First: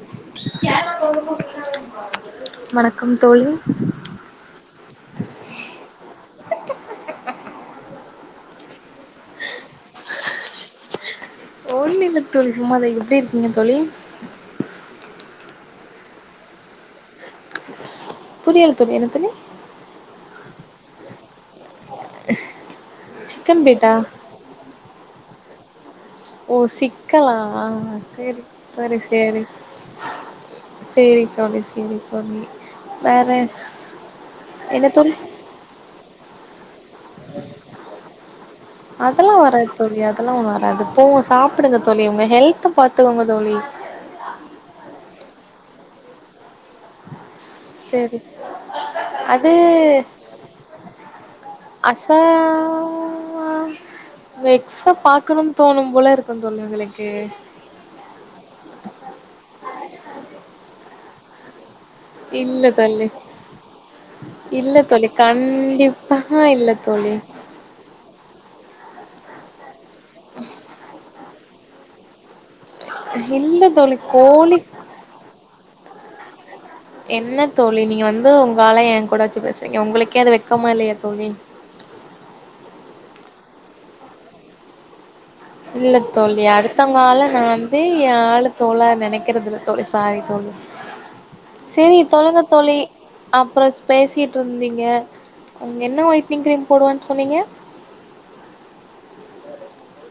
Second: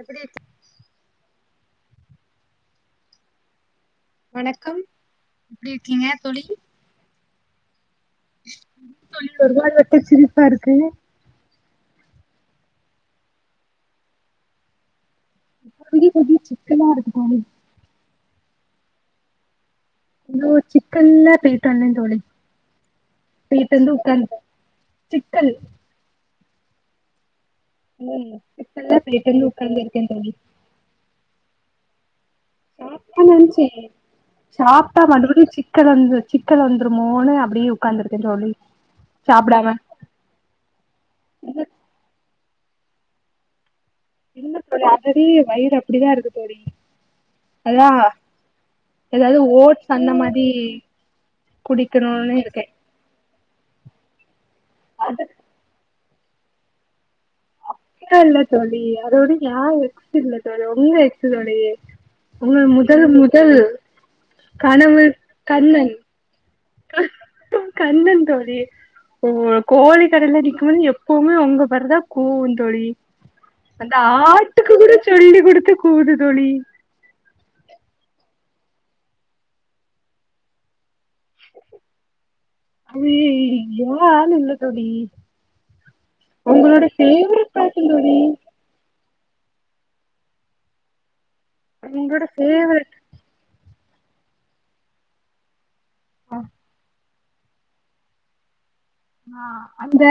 எப்டி இருக் வணக்கம் தோழி வணக்கம் எப்டி இருக்கீங்க தோழி ஒருவா வட்ட சிரிப்பா இருக்கு ஒன்னுல தோழி சும்மாதா எப்டி இருக்கீங்க தோழி புதிய புதிய சிக்கமா இருக்கு தோழி புரியல தோழி என்ன தோழி இவ்ளோ சிக்க [unintelligible] போயிட்டு வந்தே தோழி சிக்கன் போயிட்டு பேட்டா வந்து உக்காந்தே சிக்கல் ஓ சிக்கலா சேரி சரி [unintelligible] பேயிட்டு சேரி வந்து உக்காந்துருக்கே தோழி சேரி தோழி சேரி தோழி வேற என்ன சாப்பிட்டா தோழி மறுபடியும் சிக்கல் வந்து சிக்கல் வந்துருமோன்னு அப்படியே உட்காந்துருக்கேன்னு தோழி அதெல்லாம் சாப்டாம வராது தோழி அதெல்லாம் போங்க இல்ல சாப்பிடுங்க உங்க ஹெல்த பாத்துக்கோங்க தோழி இல்ல தோழி ஆல் ரெடி வயிறு அப்படிதான் இருக்கு தோழி அதான் சேரி ஏதாவது அது ஓட்ஸ் அந்த மாறி குடிக்கணும்னு இருக்கேன் ஆ உங்க எக்ஸ பாக்கணும்னு தோணும் போல இருக்கும் தோழி உங்களுக்கு இல்ல இல்ல தோழி அது ஒண்ணும் என் எக்ஸ் இல்ல தோழி ஒங்க எக்ஸ் தோழி உங்க இல்ல முதல் தோழி முதல் கனவுக் கண்ணன் ஆ இல்ல தோழி கண்ணன் தோழி கோழி கடைல நிக்கும்போது எப்பவுமே உங்க பறதான் கூவும் தோழி இல்ல அந்த தோழி கோழி ஆட்டுக்கு கூட சொல்லி குடுத்து கூவுது தோழி என்ன தோழி நீங்க வந்து உங்கால என் கூட வச்சு பேசுறீங்க உங்களுக்கே அது வெக்கமா இல்லையா தோழி அய்யோ அது என் ஆள் இல்ல தோழி இல்ல தோழி உங்களோட அடுத்தவங்க ஆள ஃபேவரட் நான் வந்து பர்சன் தோழி என் ஆளு ஆளா நினைக்கிறது இல்ல தோழி சாரி தோழி சரி உங்களோட சொல்லுங்க தோழி ஃபேவரட் அப்புறம் பேசிட்டு இருந்தீங்க அங்க என்ன ஒயிட்னிங் கிரீம் போடுவேன்னு சொன்னீங்க ஆ அந்த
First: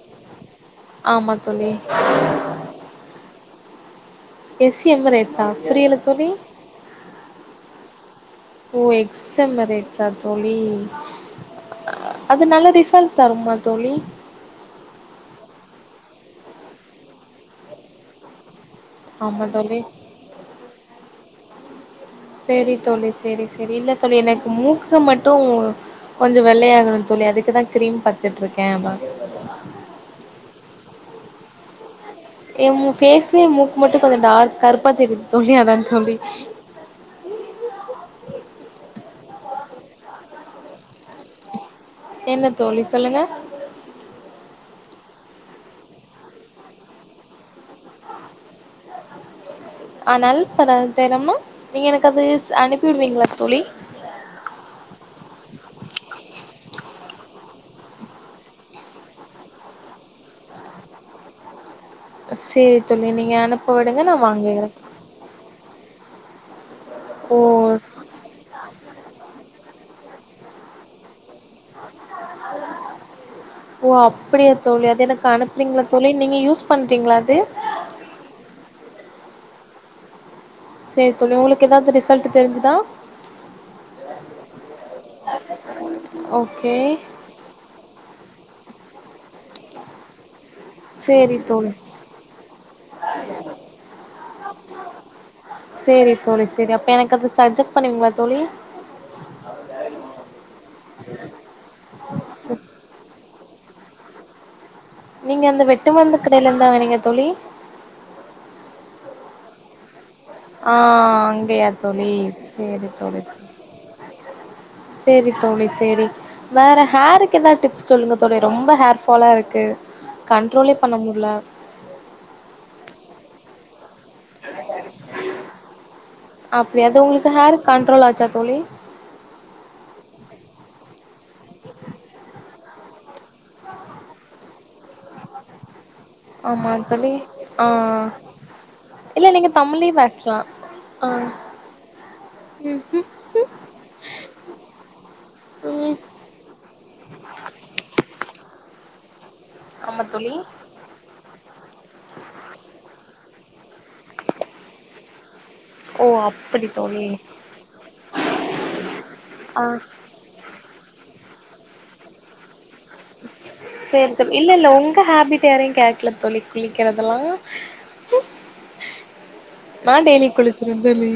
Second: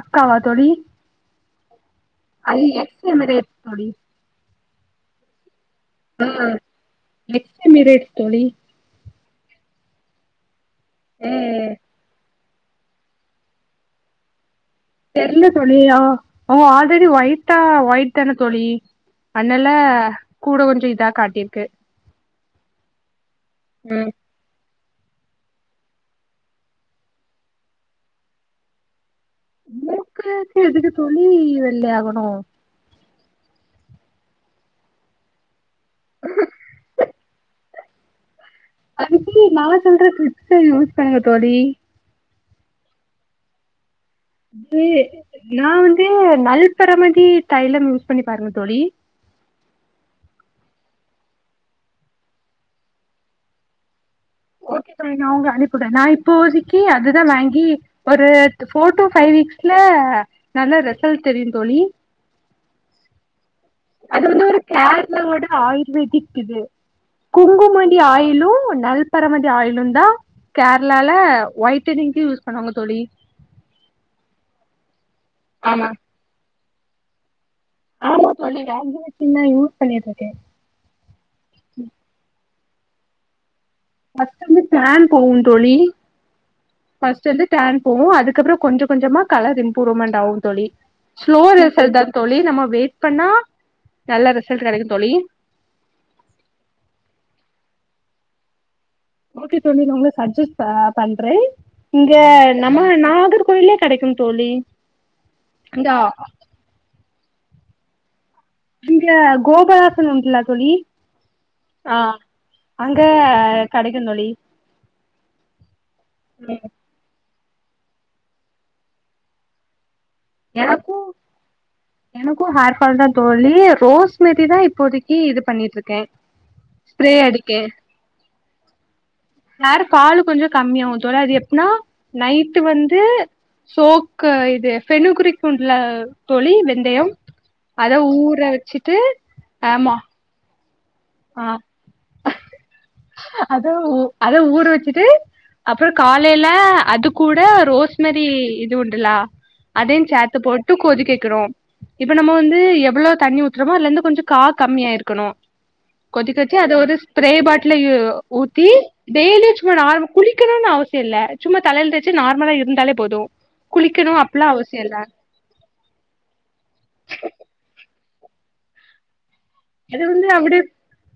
அக்காவா தோழி ஆமா தோழி அது எக்ஸ் [unintelligible] தோழி எஸ் எம் ரேட்டா புரியல ஆ தோழி நெக்ஸ்ட் இமிரேட் தோழி ஓ எக்ஸ் மெரேட்ஸ்ஸா தோழி ம் ம் அது நல்ல ரிசல்ட் தருமா தோழி தெர்ல தோழி அவ அவன் ஆல்ரெடி ஒயிட்டா ஒயிட் தானே தோழி ஆமா அந்நல தோழி கூட கொஞ்ச இதா காட்டிருக்கு செரி தோழி செரி செரி இல்ல ம் தோழி எனக்கு மூக் கு மட்டும் கொஞ்ச வெள்ளையாகணு அதுக்குதா க்ரீம் பாத்துட்ருக்கே அதா மூக்குக்கு எதுக்கு தோழி வெள்ளையாகணும் என் பேஸ்லயே மூக் மட்டும் கொஞ்ச டார்க்கா கருப்பா தெரியுது தோழி அதான் தோழி அது சரி நா சொல்ற டிப்ஸ்ஸ யூஸ் பண்ணுங்க தோழி என்ன தோழி சொல்லுங்க அது நா வந்து நல்பறமதி தைலம் யூஸ் பண்ணி பாருங்க தோழி ஆ நல் பர தென்மும் னா நீங்க எனக்கு அது அனுப்பி விடுவீங்களா தோழி ஓகே தோழி நா உங்க அனுப்பிவுடுறேன் நா இப்போதக்கி அதுதா வாங்கி ஒரு ஃபோர் டு ஃபைவ் வீக்ஸ்ல நல்ல ரெசல்ட் தெரியும் தோழி செரி தோழி நீங்க அனுப் அது வந்து ஒரு கேரளாவோட ஆயுர்வேதிக் இது ஓ குங்குமதி ஆயிலு நல்பரமதி ஆயிலு தா கேரளால வயிட்னிங்கு யூஸ் பண்ணுவாங்க தோழி ஓ அப்டியா தோழி அது எனக்கு அனுப்புவிங்களா ஆமா தோழி நீங்க யூஸ் பண்றீங்களா அது ஆமா தோழி வாங்கி வெச்சு நா யூஸ் பண்ணிட்ருக்கேன் செரி தோழி உங்களுக்கு எதாவது ரிசல்ட் தெரிஞ்சுதா ஃபஸ்ட் வந்து டேன் போகும் தோழி் ஓகே ஃப்ஸ் ஸ்ட் வந்து டேன் போகு அதுக்கப்புறோ கொஞ்சோ கொஞ்சமா கலர் இம்ப்ரூமெண்ட் ஆகு தோழி சேரி ஸ்லோ தோழி ரிசல்ட்தா தோழி நம்ம வெயிட் பண்ணா நல்ல ரிசல்ட் கெடைக்கு தோழி சேரி தோழி சேரி அப்ப எனக்கு அது சஜெக்ட் பண்ணுவீங்ளா தோழி ஓகே தோழி நா உங்ளுக் சஜெக்ட் ஆ பண்றே இங்க நம்ம நாகர்கோயிலே கெடைக்கு தோழி நீங்க அந்த இங்க வெட்டுமர்ந்து கடைல இர்தா வாங்னீங்க தோழி இங்க கோபுராசினுன்ட்ல ஆ அங்கயா தோழி சேரி அங்க தோழி சே கெடைக்கு தோழி சேரி தோழி சேரி வேற ஹேரு க்கு எதா டிப்ஸ் சொல்லுங்க தோழி ரொம்ப ஹேர்ஃபாலா இருக்கு கண்ட்ரோலே பண்ண எனக்கு முட்ல எனக்கு ஹேர் ஃபால்தா தோழி ரோஸ்மேரிதா இப்போதைக்கு இது பண்ணிட்ருக்கே அப்டியா அது ஸ்ப்ரே உங்ளுக்கு அடிக்க ஹேரு கண்ட்ரோல் ஆச்சா தோழி ஹேருஃபாலு கொஞ்சோ கம்மியாகு தோழி அது எப்புனா நைட்டு வந்து சோக்கு இது ஃபெனுகிரீக் உண்ட்ல தோழி ஆமா வெந்தயம் தோழி ஆ அத ஊற வச்சுட்டு ஆமா ஸ்ட்ரா ஆ ம் ம் அத ஊ அத ஊற வச்சுட்டு அப்றோ ம் கால் லேல அது கூட ரோஸ்மேரி இது உண்டுலா ஆமா அதையு தோழி சேத்து போ ட்டு கொதிக்க வைக்கணு இப்ப நம்ம வந்து எவுளோ தண்ணி ஊத்துறமோ அதுல இருந்து கொஞ்சு கா கம்மியா வே இருக்கணு ஓ கொதிக்க வச்சு அப்டி அத ஒரு தோழி ஸ்பிரே பாட்லயு ஊத்தி டெய்லி சும்மா ஆ நார்ம குளிக்கணுனு அவசிய இல்ல சும்மா தலைல் தேச்சு நார்மலா இருந்தாலே போது சேரி குளிக்கணு தோழி அப்பல்லா இல்ல இல்ல அவசியோ உங்க ஹேபிட்டேரையு கேக்குல தோழி குளிக்கறதுலா நா அது வந்து டெய்லி அப்புடி குளிச்சிருவே தோழி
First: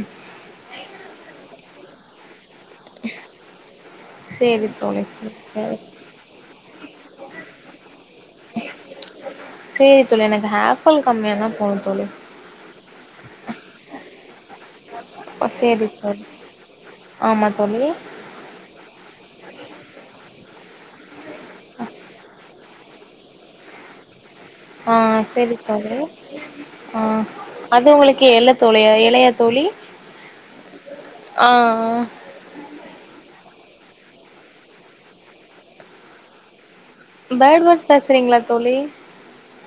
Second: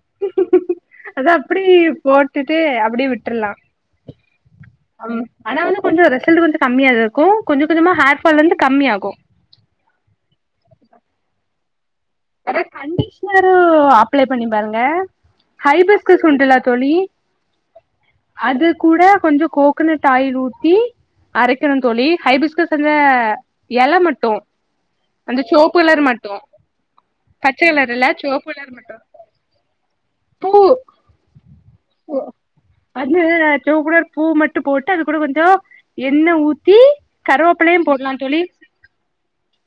அத அப்புடி போட்டுட்டு அப்டி விட்றுலா சேரி தோழி ஆ சேரி சேரி ஆனாலு கொஞ்சோ ரிசல்ட்டு வந்து கம்மியாதா இருக்கு கொஞ்சோ கொஞ்சமா ஹேர்ஃபால் வந்து கம்மியாகு சேரி தோழி எனக்கு ஹேர்ஃபால் கம்மியானா போது தோழி வேற கண்டிஷ்னரு அப்ளே பண்ணி பாருங்க ஓ சேரி ஹைபிஸ்கஸ் தோழி உண்டுல தோழி ஆமா தோழி அது கூட கொஞ்சோ கோக்கனட் ஆயில் ஊத்தி அரைக்கணுன் தோழி ஹைபிஸ்கஸ் சுல்ல எல மட்டு ஆ அந்த சேரி சிவப்பு தோழி கலர் மட்டு ஆ பச்ச அது கலர் இல்ல உங்ளுக்கு சிவப்பு எல்ல கலர் தோழி மட்டு எலையா தோழி பூ ஆ ஆ அந்த செவ்ப்பு கலர் பூ மட்டு போட்டு அது கூட கொஞ்சோ எண்ண ஊத்தி பேர்ட் கருவேப்புலையு வாட்ச் போட்லா பேசுறீங்களா தோழி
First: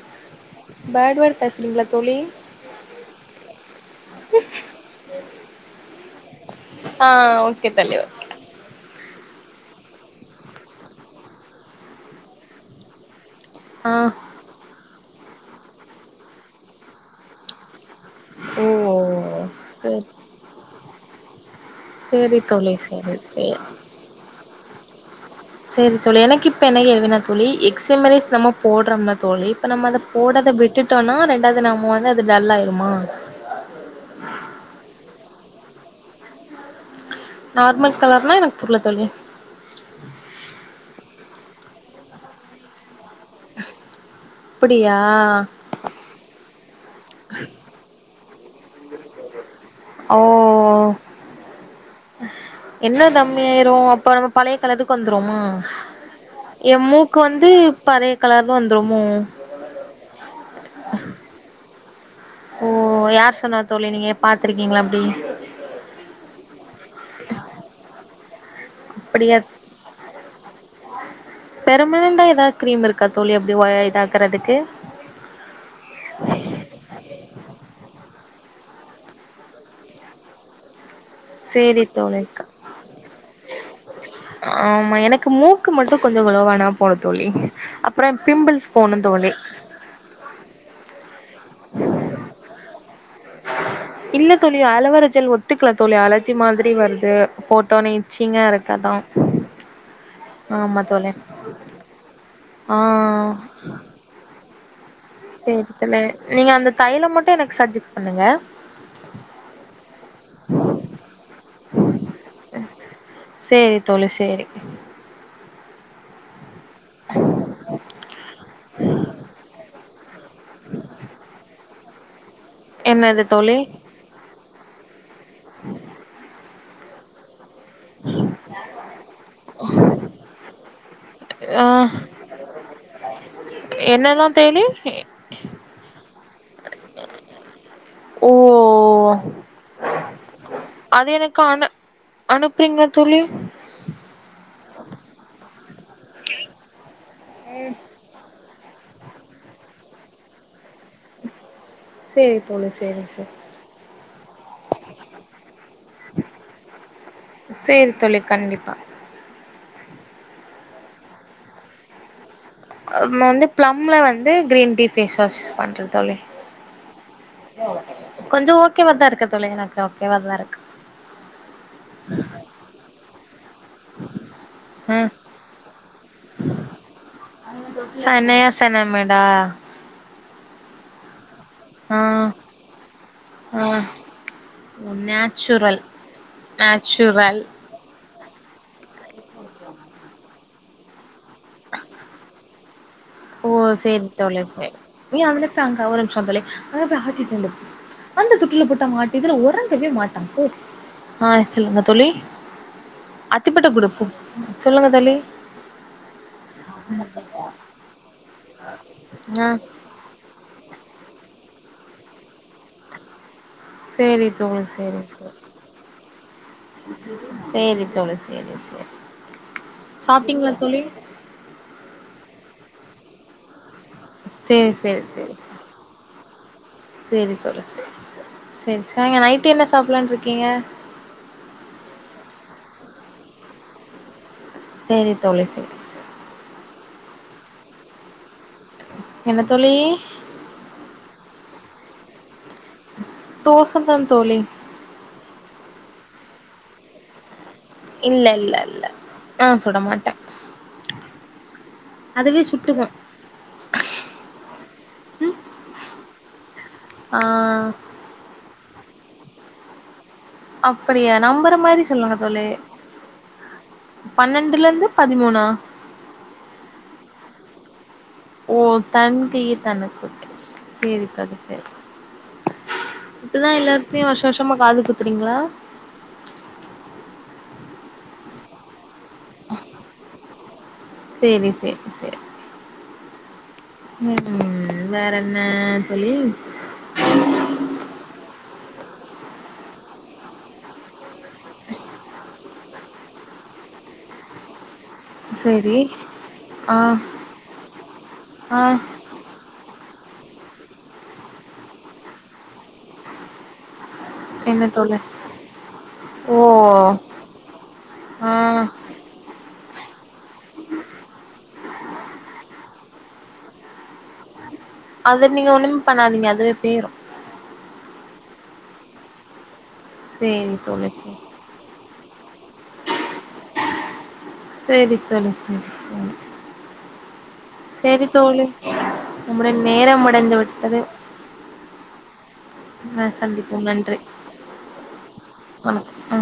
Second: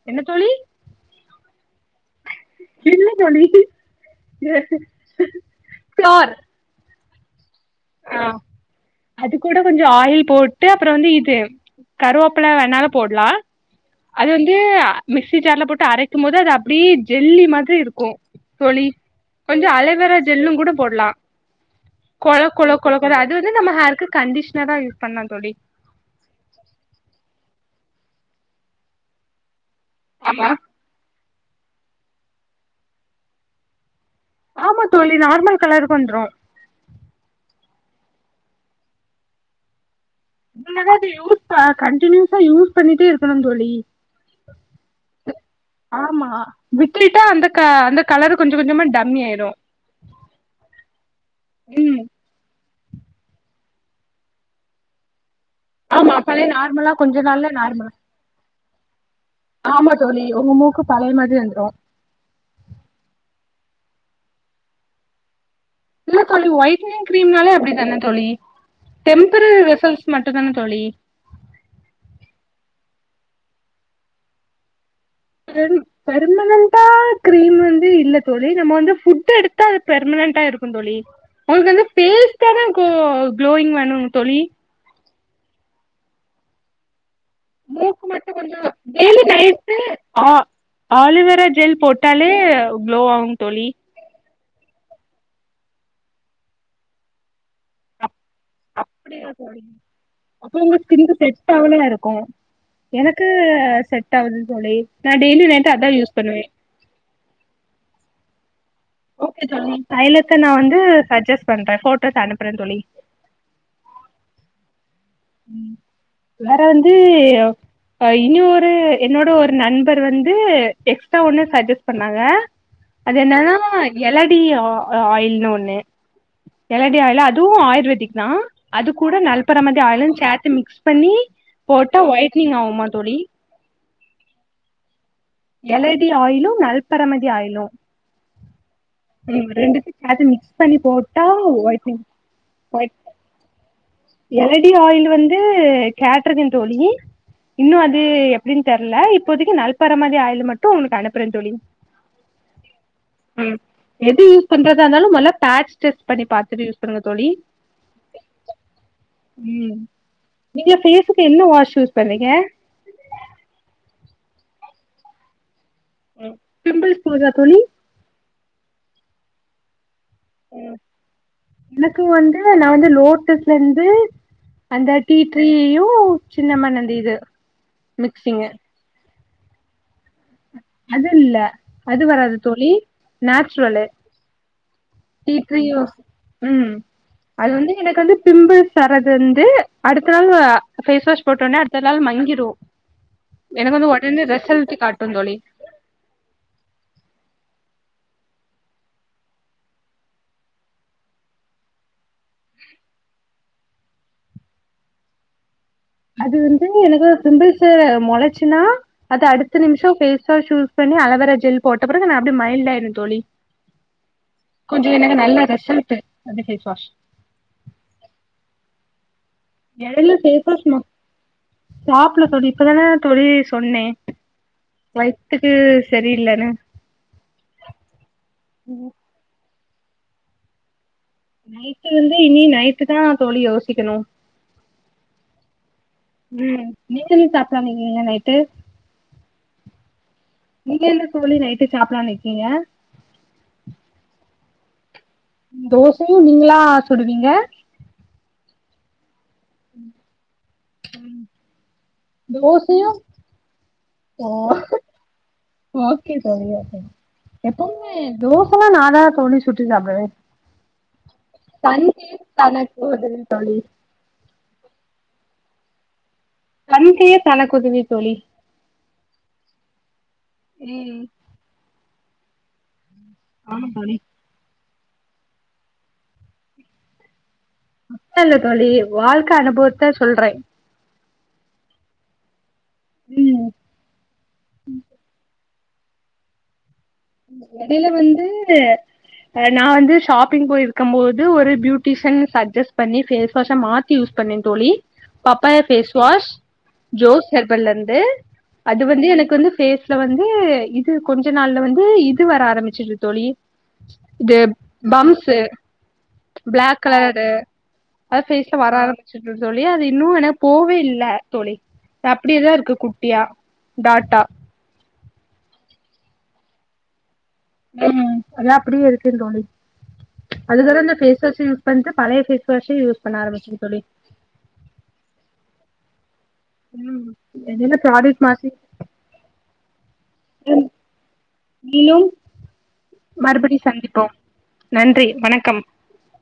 என்ன தோழி பேட்வேடு பேசுறீங்ளா தோழி இல்ல தோழி ஃபார் ஆ ஓகே தோழி அ ஓகே அது கூட கொஞ்சோ ஆயில் போட்டு அப்புறோ வந்து இது கருவப்புல வேணாலு போட்லா ஆ அது வந்து மிக்ஸி ஜார்ல போட்டு அரைக்குமோது அது அப்டி ஜெல்லி மாதிரி இருக்கு ஓ தோழி கொஞ்சோ சேரி அலவேரா ஜெல்லுங் கூட போட்லா செரி கொழ தோழி கொழ கொழ சேரி அது வந்து சேரி நம்ம ஹேர்கக்கு கண்டிஷனரா யூஸ் பண்லா தோழி சரி தோழி எனக்கு இப்ப என்ன கேள்வினா தோழி எக்ஸ் எமரைஸ் நம்ம போடுறோம்னா தோழி இப்போ நம்ம அத போடாத விட்டுட்டோன்னா ரெண்டாவது நம்ம வந்து அது டல்லாயிருமா ஆமா தோழி நார்மல் கலர்க்கு வந்துரு நார்மல் கலர்னா எனக்கு புர்ல தோழி நம்மதா இப்ப யூத்தா கன்டினியூசா யூஸ் பண்ணிட்டே இருக்கணும் தோழி அப்டியா ஆமா விட்டுட்டா அந்த க அந்த கலரு கொஞ்ச கொஞ்சமா டம்மி ஆயிரு ஓ ம் என்ன டம்மியாயிரு அப்ப நம்ம பழைய கலருக்கு வந்துருவோமா ஆமா பழைய எ நார்மலா கொஞ்ச மூக்கு நாள்ல வந்து நார்மல் பழைய கலர்ல வந்துருமோ ஆமா தோழி உங்க மூக்கு பழைய மாதிரி வந்துரு ஓ யார் சொன்னா தோழி நீங்க பாத்துருக்கீங்ளா அப்டி இல்ல தோழி வைட்னிங் கிரீம்னாலே அப்டி தான தோழி அப்டியா டெம்பரர் ரிசல்ட் மட்டு தான தோழி பெர்மனண்டா ஏதா கிரீம் இருக்கா தோழி அப்டி வ இதாக்குறதுக்கு ரெண் பெர்மனன்டா கிரீம் வந்து இல்ல தோழி நம்ம வந்து ஃபுட் எடுத்தா அது பெர்மனன்டா இருக்கு தோழி உங்ளுக்கு வந்து சேரி பேஸ் தோழி தான கோ க்ளோயிங் வேணு தோழி ஆமா எனக்கு மூக்கு மட்டு கொஞ்சோ குலோவானா போது தோழி அப்றோ பிம்பிள்ஸ் போணு தோழி ஸு ஆ ஆலிவேரா ஜெல் போட்டாலே க்ளோ ஆகும் தோழி இல்ல தோழி அலோவரா ஜெல் ஒத்துக்கல தோழி அலர்ஜி மாதிரி வருது போட்டோனே இச்சிங்கா இருக்கு அதா அப்டியா தோழி அப்ப உங்க ஆமா தோழி ஸ்கின்னுக்கு செட் ஆவலையா இருக்கு ஆ எனக்கு செட் ஆகுது தோழி நா டெய்லி சேரி நைட்டு அதா தோழி யூஸ் பண்ணுவே நீங்க அந்த தைலம் மட்டும் எனக்கு சட்ஜெக்ஸ் பண்ணுங்க ஓகே தோழி தைலத்த நா வந்து சஜஸ் பண்றே போட்டோஸ் அனுப்புறே தோழி சேரி தோழி சேரி ம் வேற வந்து அ இனி ஒரு என்னோட ஒரு நண்பர் வந்து எக்ஸ்ட்ரா ஒன்னு சஜஸ் சொன்னாங்க அது என்னது என்னன்னா தோழி எலடி ஆ ஆயில்னு ஒன்னு எலடி ஆயில் அதுவு ஆயுர்வேதிக் தா அது கூட நல்பறமதி ஆயிலுன் சேத்து மிக்ஸ் பண்ணி போட்டா ஒயிட்னிங் ஆகுமா தோழி என்னல்லா தேழி எலடி ஆயிலு நல்பறமதி ஆயிலு ஓ ம் ரெண்டத்தயு சேத்து மிக்ஸ் பண்ணி போட்டா ஒயிட்னிங் அனுப்புறீங்ளா ஒயிட் தோழி எலடி ஆயில் வந்து கேட்ருக்கே தோழி இன்னு அது எப்டின் தெர்ல இப்போதைக்கு நல்பறமதி ஆயில் மட்டு உங்ளுக்கு அனுப் அனுப்றே தோழி செரி தோழி செரி செரி ம் எது யூஸ் பண்றதா இருந்தாலு மொல்ல பேட்ச் டெஸ்ட் பண்ணி பாத்துட்டு யூஸ் பண்ணுங்க தோழி செரி தோழி கண்டிப்பா ம் நீங்க ஃபேஸ்க்கு என்ன வாஷ் யூஸ் பண்றீங்க நம்ம வந்து பிளம்ல வந்து green tea face wash use பண்றது தோழி பிம்பிள்ஸ் போகுதா தோழி கொஞ்ச ஓகேவா தா இருக்க தோழி எனக்கு ஓகேவாதா இருக்கு எனக்கும் வந்து நா வந்து லோட்டஸ்ல இருந்து அந்த ஆ டீ ட்ரீயும் சின்னமண்ணந்த இது மிக்சிங்கு [unintelligible] மேடா அது இல்ல ஆ அது வராது தோழி ஆ நேச்ரலு டீ டீரியு நேச்சுரல் ம் நேச்சுரல் அது வந்து எனக்கு வந்து பிம்பிள்ஸ் சர்றது வந்து அடுத்த நாள் ஃபேஸ் வாஷ் போட்டோனே அடுத்த நாள் மங்கிடு ஓ எனக்கு வந்து உடனே ரிசல்ட் காட்டும் தோழி தாங்க ஒரு நிமிஷ தோழி அதன ஆத்தி செ அந்த தொட்டுல போட்டு ஆட்டு இதுல உறங்கவே மாட்டா போ ஆ சொல்லுங்க தோழி அத்திப்பட்ட கொடுக்கும் சொல்லுங்க தோழி அது வந்து எனக்கு பிம்பள்ச முளச்சினா அது ஆ அடுத்த நிமிஷ ஃபேஸ் பேஸ் வாஷ் யூஸ் பண்ணி அலிவரா ஜெல் போட்ட பிறகு அது அப்டியே மயில்டா ஆயிரு தோழி சேரி தோழி கொஞ்ச சேரி எனக்கு சேரி நல்ல ரிசல்ட் அது ஃபேஸ் வாஷ் சேரி தோழி சேரி சேரி இடையில ஃபேஸ் சாப்ட்டீங்களா வாஸ் தோழி சாப்பல தோழி இப்பதான தோழி சொன்ன சேரி சேரி சேரி சரியில்லன்னு சேரி தோழி சேரி சேரி சேரி சாங்க நைட்டு் என்ன சாப்டலானு இருக்கீங்க நைட்டு வந்து இனி நைட்டு தா தோழி யோசிக்கணும் சேரி தோழி சேரி சேரி ம் நீங்க என்ன சாப்டலா இருங்கீங்க நைட்டு என்ன தோழி நீங்க என்ன தோழி நைட்டு சாப்டலாம்னு இருக்கீங்க தோச தா தோழி தோசயும் நீங்களா சுடுவீங்க இல்ல இல்ல இல்ல ஆ சுட மாட்ட அதுவே தோசையு சுட்டுக்கும் ஓ ஓகே தோழி ஓகே ஆ எப்பமே தோசலா நா தா தோழி சுட்டு சாப்டுவ அப்டியா நம்பற மாதிரி சொல்லுங்க தோழி தனக்கு உதவி தோழி பன்னெண்டுல இருந்து பதிமூணு தன் கையே தனக்குதவி தோழி ஓ தன் கையே தனக்குத்த ம் சேரி தோழி சேரி இப்டிதா ஆமா தோழி எல்லாருட்டையு வருஷ வருஷமா காது குத்துறீங்களா அப்ப இல்ல தோழி வாழ்க்க அனுபவத்த சொல்ற சேரி சேரி ம் ம் வேற என்ன தோழி எடையில வந்து நா வந்து ஷாப்பிங் போயிருக்கும் போது ஒரு பியூட்டிஷியன் சஜஸ்ட் பண்ணி ஃபேஸ் வாஷ மாத் யூஸ் பண்ண தோழி பப்பாயா சேரி ஃபேஸ் வாஷ் ஆ ஜோஸ் ஹேர்பன்லருந்து ஆ அது வந்து எனக்கு வந்து ஃபேஸ் ல வந்து இது கொஞ்ச நாள்ல வந்து இது வர ஆரம்பிச்சிருச்சு தோழி இது என்ன தோழி பம்ஸ்ஸு ஓ பிளாக் கலர்டு அது ஆ பேஸ்ல வரா ச்சிடு தோழி அது இன்னு எனக்கு போவே இல்ல தோழி அப்டியே தா இருக்கு குட்டியா டாட்டா அது நீங்க ஒண்ணுமே பண்ணாதீங்க அதுவே பேயிரும் ம் அதா அப்டியே இருக்கு தோழி சேரி அதுக்குதா நா தோழி இந்த சேரி பேஸ் வாஷே யூஸ் பண்ட்டு பழைய ஃபேஸ் வாஷே யூஸ் பண்ண ஆரம்பிச்சிட்ட தோழி சேரி தோழி சேரி தோழி ம் என்னென்ன செரி ப்ராடக்ட் தோழி மாத்தி நம்முடைய நேரம் முடிந்து விட்டது நீயும் மறுபடி சந்திப்போம் நன்றி வணக்கம் ஆ